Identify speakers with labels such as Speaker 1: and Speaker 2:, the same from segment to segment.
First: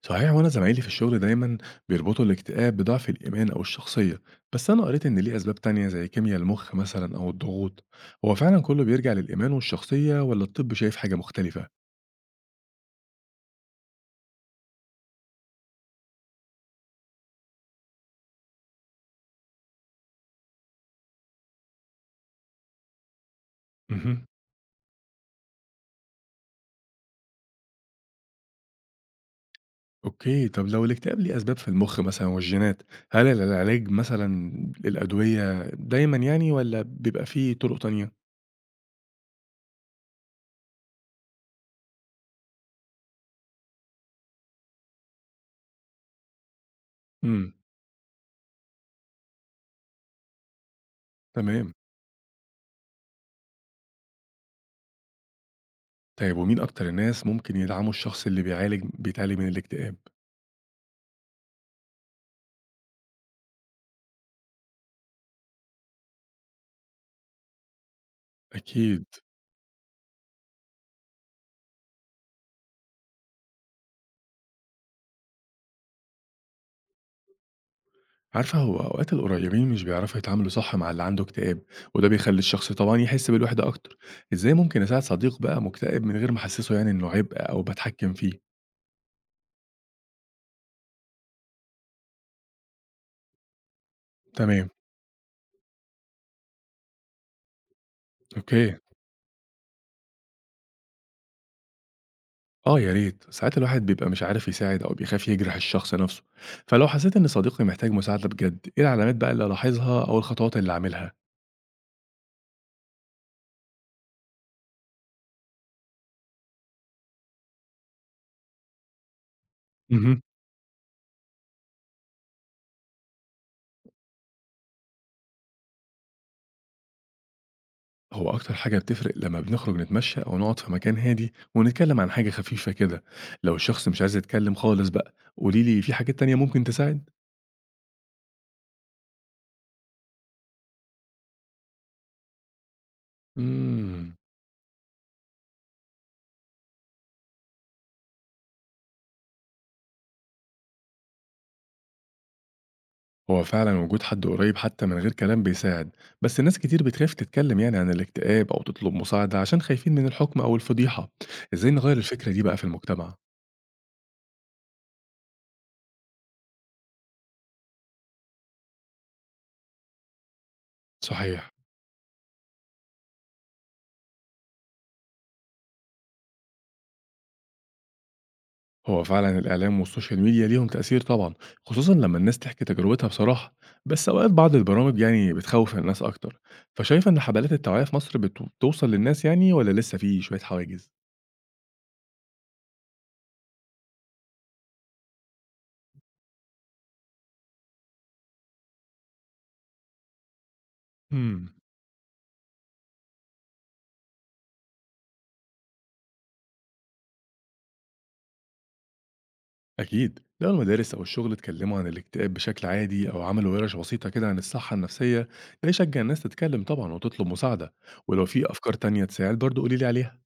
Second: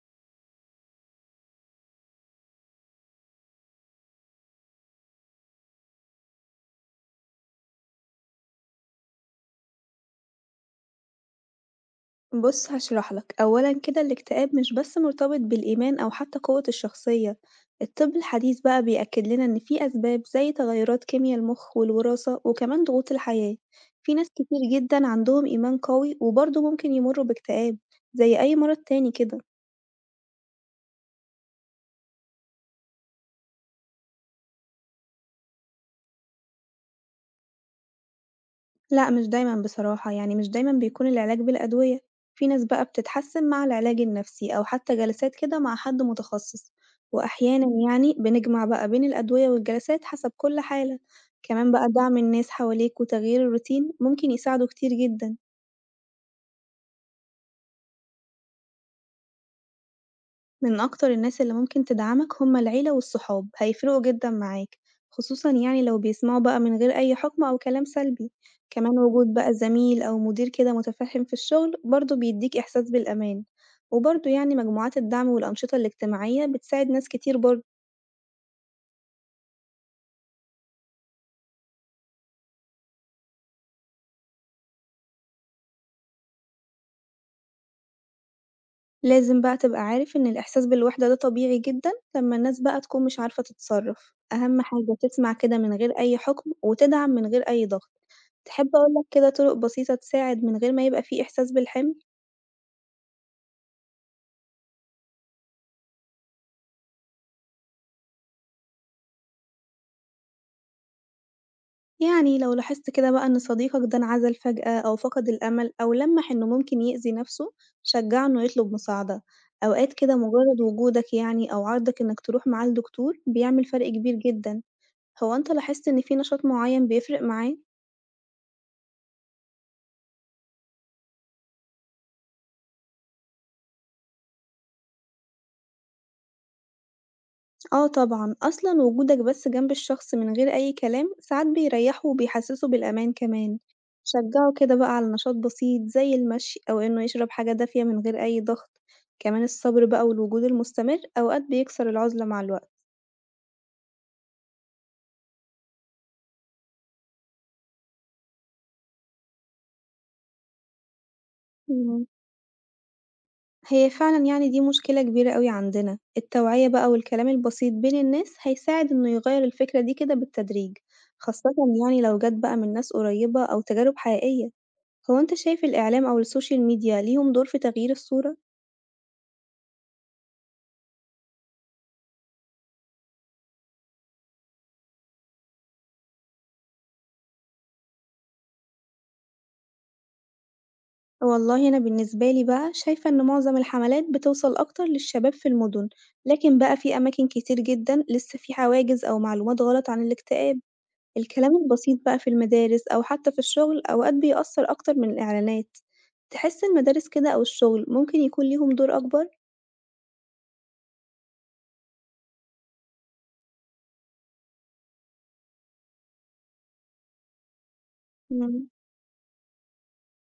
Speaker 1: صحيح، وانا زمايلي في الشغل دايما بيربطوا الاكتئاب بضعف الايمان او الشخصيه. بس انا قريت ان ليه اسباب تانية زي كيمياء المخ مثلا او الضغوط. هو فعلا كله بيرجع للايمان والشخصيه ولا الطب شايف حاجه مختلفه؟
Speaker 2: بُص هاشرح لك، أولًا كده الاكتئاب مش بس مرتبط بالإيمان أو حتى قوة الشخصية، الطب الحديث بقى بيأكد لنا إن في أسباب زي تغيرات كيميا المخ والوراثة وكمان ضغوط الحياة. في
Speaker 1: مهم.
Speaker 2: ناس كتير جدًا عندهم إيمان قوي وبرضه ممكن يمروا باكتئاب زي أي مرض تاني كده.
Speaker 1: اوكي، طب لو الاكتئاب ليه اسباب في المخ مثلا والجينات، هل العلاج مثلا الادويه دايما يعني ولا بيبقى فيه طرق تانية؟
Speaker 2: لأ مش دايمًا بصراحة، يعني مش دايمًا بيكون العلاج بالأدوية، في ناس بقى بتتحسّن مع العلاج النفسي أو حتى جلسات كده مع حد متخصص،
Speaker 1: مم.
Speaker 2: وأحيانًا يعني بنجمع بقى بين الأدوية والجلسات حسب كل حالة. كمان
Speaker 1: تمام.
Speaker 2: بقى دعم الناس حواليك وتغيير الروتين ممكن يساعدوا كتير جدًا.
Speaker 1: طيب، ومين اكتر الناس ممكن يدعموا الشخص اللي بيتعالج من الاكتئاب؟
Speaker 2: من أكتر الناس اللي ممكن تدعمك هما العيلة والصحاب، هيفرقوا جدًا معاك، خصوصًا يعني لو بيسمعوا بقى من غير أي حكم أو كلام سلبي. كمان
Speaker 1: اكيد.
Speaker 2: وجود بقى زميل أو مدير كده متفهم في الشغل برضه بيديك إحساس بالأمان، وبرضه يعني مجموعات الدعم والأنشطة الاجتماعية بتساعد ناس كتير برضه.
Speaker 1: عارفة، هو أوقات القريبين مش بيعرفوا يتعاملوا صح مع اللي عنده اكتئاب، وده بيخلي الشخص طبعا يحس بالوحدة أكتر. إزاي ممكن أساعد صديق بقى مكتئب من غير ما أحسسه يعني إنه عبء أو بتحكم فيه؟
Speaker 2: لازم بقى تبقى عارف إن الإحساس بالوحدة ده طبيعي جدًا لمّا الناس بقى تكون مش عارفة تتصرّف. أهم
Speaker 1: تمام.
Speaker 2: حاجة تسمع كده من غير أي حكم وتدعم من غير أي ضغط.
Speaker 1: أوكي.
Speaker 2: تحب أقول لك كده طرق بسيطة تساعد من غير ما يبقى في إحساس بالحمل؟
Speaker 1: آه، يا ريت، ساعات الواحد بيبقى مش عارف يساعد أو بيخاف يجرح الشخص نفسه، فلو حسيت إن صديقي محتاج مساعدة بجد، إيه العلامات بقى اللي ألاحظها أو الخطوات اللي أعملها؟
Speaker 2: يعني لو لاحظت كده بقى إن صديقك ده انعزل فجأة أو فقد الأمل أو لمّح إنه ممكن يأذي نفسه، شجعه إنه يطلب مساعدة. أوقات كده
Speaker 1: مهم.
Speaker 2: مجرد وجودك يعني أو عرضك إنك تروح معاه لدكتور بيعمل فرق كبير جدًا. هو أنت لاحظت إن في نشاط معين بيفرق معاه؟
Speaker 1: هو أكتر حاجة بتفرق لما بنخرج نتمشى أو نقعد في مكان هادي ونتكلم عن حاجة خفيفة كده. لو الشخص مش عايز يتكلم خالص بقى قوليلي في حاجات تانية ممكن تساعد.
Speaker 2: آه طبعًا، أصلًا وجودك بس جنب الشخص من غير أي كلام ساعات بيريحه وبيحسسه بالأمان كمان.
Speaker 1: إمم،
Speaker 2: شجعه كده بقى على نشاط بسيط زي المشي أو إنه يشرب حاجة دافية من غير أي ضغط، كمان الصبر بقى والوجود المستمر أوقات بيكسر العزلة مع الوقت.
Speaker 1: هو فعلًا وجود حد قريب حتى من غير كلام بيساعد، بس ناس كتير بتخاف تتكلم يعني عن الاكتئاب أو تطلب مساعدة عشان خايفين من الحُكم أو الفضيحة، إزاي نغيّر
Speaker 2: إمم،
Speaker 1: الفكرة دي بقى في المجتمع؟
Speaker 2: هي فعلًا يعني دي مشكلة كبيرة أوي عندنا، التوعية بقى والكلام البسيط بين الناس هيساعد إنه يغير الفكرة دي كده بالتدريج، خاصةً
Speaker 1: صحيح،
Speaker 2: يعني لو جات بقى من ناس قريبة أو تجارب حقيقية. هو أنت شايف الإعلام أو السوشيال ميديا ليهم دور في تغيير الصورة؟
Speaker 1: هو فعلًا الإعلام والسوشيال ميديا ليهم تأثير طبعًا، خصوصًا لمّا الناس تحكي تجربتها بصراحة، بس أوقات بعض البرامج يعني بتخوّف الناس أكتر، فشايفة إن حملات التوعية في مصر بتوصل للناس يعني والّا لسه في شوية حواجز؟
Speaker 2: والله أنا بالنسبة لي بقى شايفة إن معظم الحملات بتوصل أكتر للشباب في المدن، لكن بقى في أماكن كتير جدًا لسه في حواجز أو معلومات غلط عن الاكتئاب.
Speaker 1: إمم.
Speaker 2: الكلام البسيط بقى في المدارس أو حتى في الشغل أوقات بيأثر أكتر من الإعلانات، تحس المدارس كده أو الشغل ممكن يكون ليهم دور أكبر؟
Speaker 1: أكيد، لو المدارس أو الشغل اتكلموا عن الاكتئاب بشكل عادي أو عملوا ورش بسيطة كده عن الصحة النفسية، ده يشجع الناس تتكلم طبعا وتطلب مساعدة. ولو في
Speaker 2: إمم.
Speaker 1: أفكار تانية تساعد برضو قوليلي عليها.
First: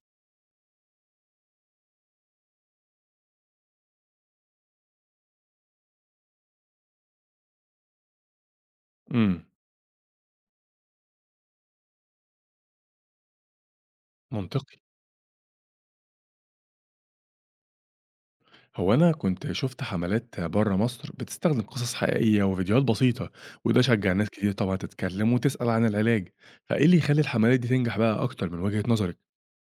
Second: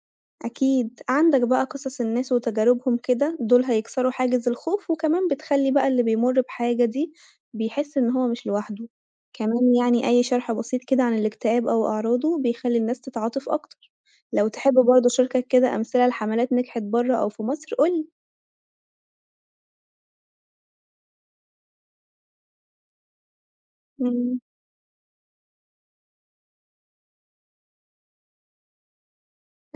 Speaker 2: أكيد، عندك بقى قصص الناس وتجاربهم كده، دول هيكسروا حاجز الخوف وكمان بتخلّي بقى اللي بيمُر بحاجة دي بيحس إن هو مش لوحده.
Speaker 1: امم.
Speaker 2: كمان يعني أي شرح بسيط كده عن الاكتئاب أو أعراضه بيخلّي الناس تتعاطف أكتر. لو تحب
Speaker 1: منطقي.
Speaker 2: برضه أشاركك كده أمثلة لحملات نجحت برّه أو في مصر قُل لي.
Speaker 1: هو أنا كنت شفت حملات بره مصر بتستخدم قصص حقيقية وفيديوهات بسيطة، وده شجع ناس
Speaker 2: إمم.
Speaker 1: كتير طبعا تتكلم وتسأل عن العلاج. فإيه اللي يخلي الحملات دي تنجح بقى أكتر من وجهة نظرك؟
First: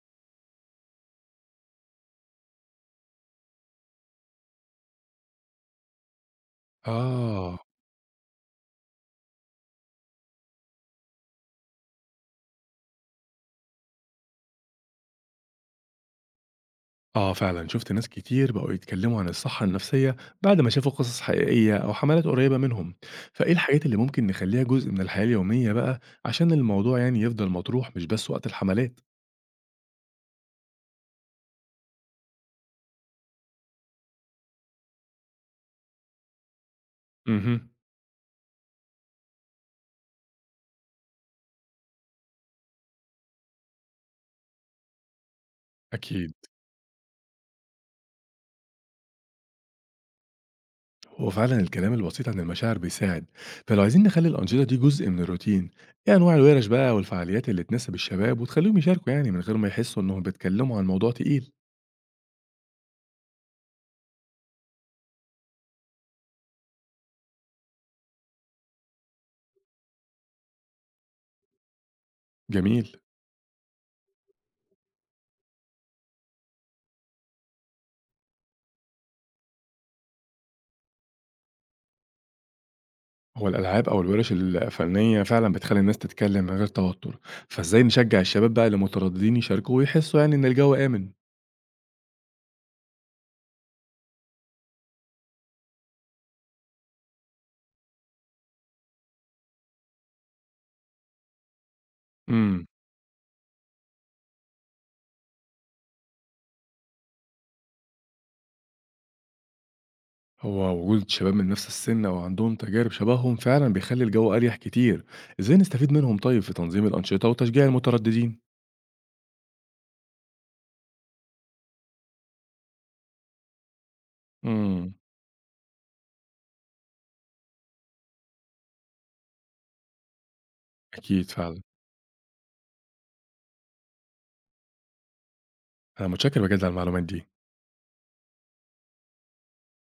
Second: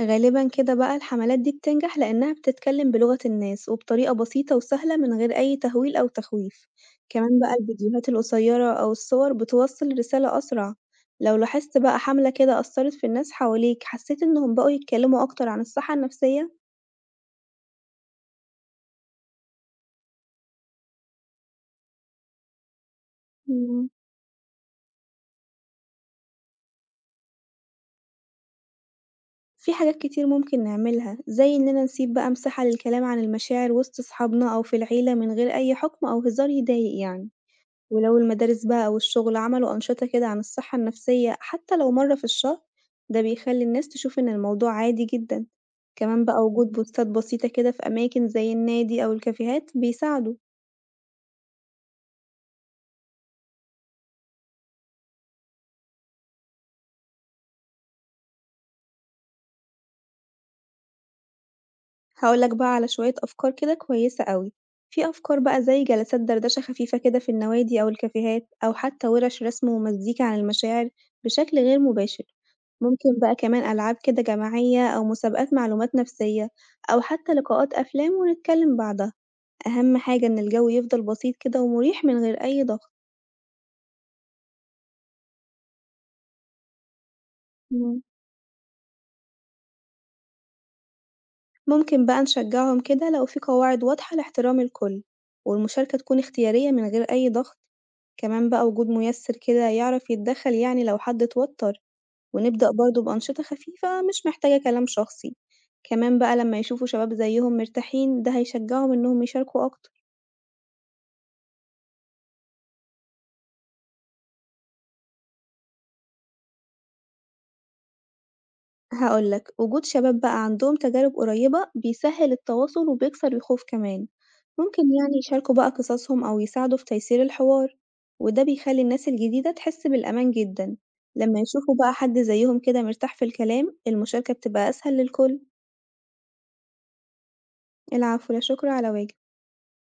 Speaker 2: غالبًا كده بقى الحملات دي بتنجح لإنها بتتكلم بلغة الناس وبطريقة بسيطة وسهلة من غير أي تهويل أو تخويف، كمان بقى
Speaker 1: آه.
Speaker 2: الفيديوهات القصيرة أو الصور بتوصل رسالة أسرع. لو لاحظت بقى حملة كده أثرت في الناس حواليك حسيت إنهم بقوا يتكلموا أكتر عن الصحة النفسية؟
Speaker 1: آه، فعلا شفت ناس كتير بقوا يتكلموا عن الصحة النفسية بعد ما شافوا قصص حقيقية أو حملات قريبة منهم. فإيه الحاجات
Speaker 2: مم،
Speaker 1: اللي ممكن نخليها جزء من الحياة اليومية بقى عشان الموضوع يعني يفضل مطروح مش بس وقت الحملات؟
Speaker 2: في حاجات كتير ممكن نعملها زي إننا نسيب بقى مساحة للكلام عن المشاعر وسط صحابنا أو في العيلة من غير أي حكم أو هزار يضايق يعني.
Speaker 1: اها.
Speaker 2: ولو المدارس بقى أو الشغل عملوا أنشطة كده عن الصحة النفسية حتى لو مرة في الشهر، ده بيخلي الناس تشوف إن الموضوع عادي جدًا. كمان
Speaker 1: أكيد.
Speaker 2: بقى وجود بوستات بسيطة كده في أماكن زي النادي أو الكافيهات بيساعدوا.
Speaker 1: هو فعلا الكلام البسيط عن المشاعر بيساعد. فلو عايزين نخلي الأنشطة دي جزء من الروتين، إيه أنواع الورش بقى والفعاليات اللي تناسب الشباب وتخليهم يشاركوا يعني من غير ما يحسوا إنهم بيتكلموا عن موضوع تقيل؟
Speaker 2: هاقول لك بقى على شوية أفكار كده كويسة أوي. في أفكار بقى زي جلسات دردشة خفيفة كده في النوادي أو الكافيهات أو حتى ورش رسم ومزيكا عن المشاعر بشكل غير مباشر.
Speaker 1: جميل.
Speaker 2: ممكن بقى كمان ألعاب كده جماعية أو مسابقات معلومات نفسية أو حتى لقاءات أفلام ونتكلم بعدها. أهم حاجة إن الجو يفضل بسيط كده ومريح من غير أي ضغط.
Speaker 1: هو الألعاب أو الورش الفنية فعلًا بتخلّي الناس تتكلم من غير توتر، فإزاي
Speaker 2: مم.
Speaker 1: نشجع الشباب بقى اللي مترددين يشاركوا ويحسوا يعني إن الجو آمن؟
Speaker 2: ممكن بقى نشجعهم كده لو في قواعد واضحة لاحترام الكل، والمشاركة تكون اختيارية من غير أي ضغط، كمان بقى وجود ميسر كده يعرف يتدخل يعني لو حد اتوتر،
Speaker 1: إمم.
Speaker 2: ونبدأ برضه بأنشطة خفيفة مش محتاجة كلام شخصي. كمان بقى لما يشوفوا شباب زيهم مرتاحين ده هيشجعهم إنهم يشاركوا أكتر.
Speaker 1: هو وجود شباب من نفس السن أو عندهم تجارب شبههم فعلًا بيخلّي الجو أريح كتير، إزاي نستفيد منهم طيب في تنظيم الأنشطة وتشجيع المترددين؟
Speaker 2: هاقول لك، وجود شباب بقى عندهم تجارب قريبة بيسهّل التواصل وبيكسر الخوف كمان، ممكن
Speaker 1: إمم.
Speaker 2: يعني يشاركوا بقى قصصهم أو يساعدوا في تيسير الحوار، وده بيخلّي الناس الجديدة تحس بالأمان جدًا.
Speaker 1: أكيد
Speaker 2: لمّا
Speaker 1: فعلًا.
Speaker 2: يشوفوا بقى حد زيّهم كده مرتاح في الكلام، المشاركة بتبقى أسهل للكل.
Speaker 1: أنا متشكر بجد على المعلومات دي.
Speaker 2: العفو، لا شكر على واجب.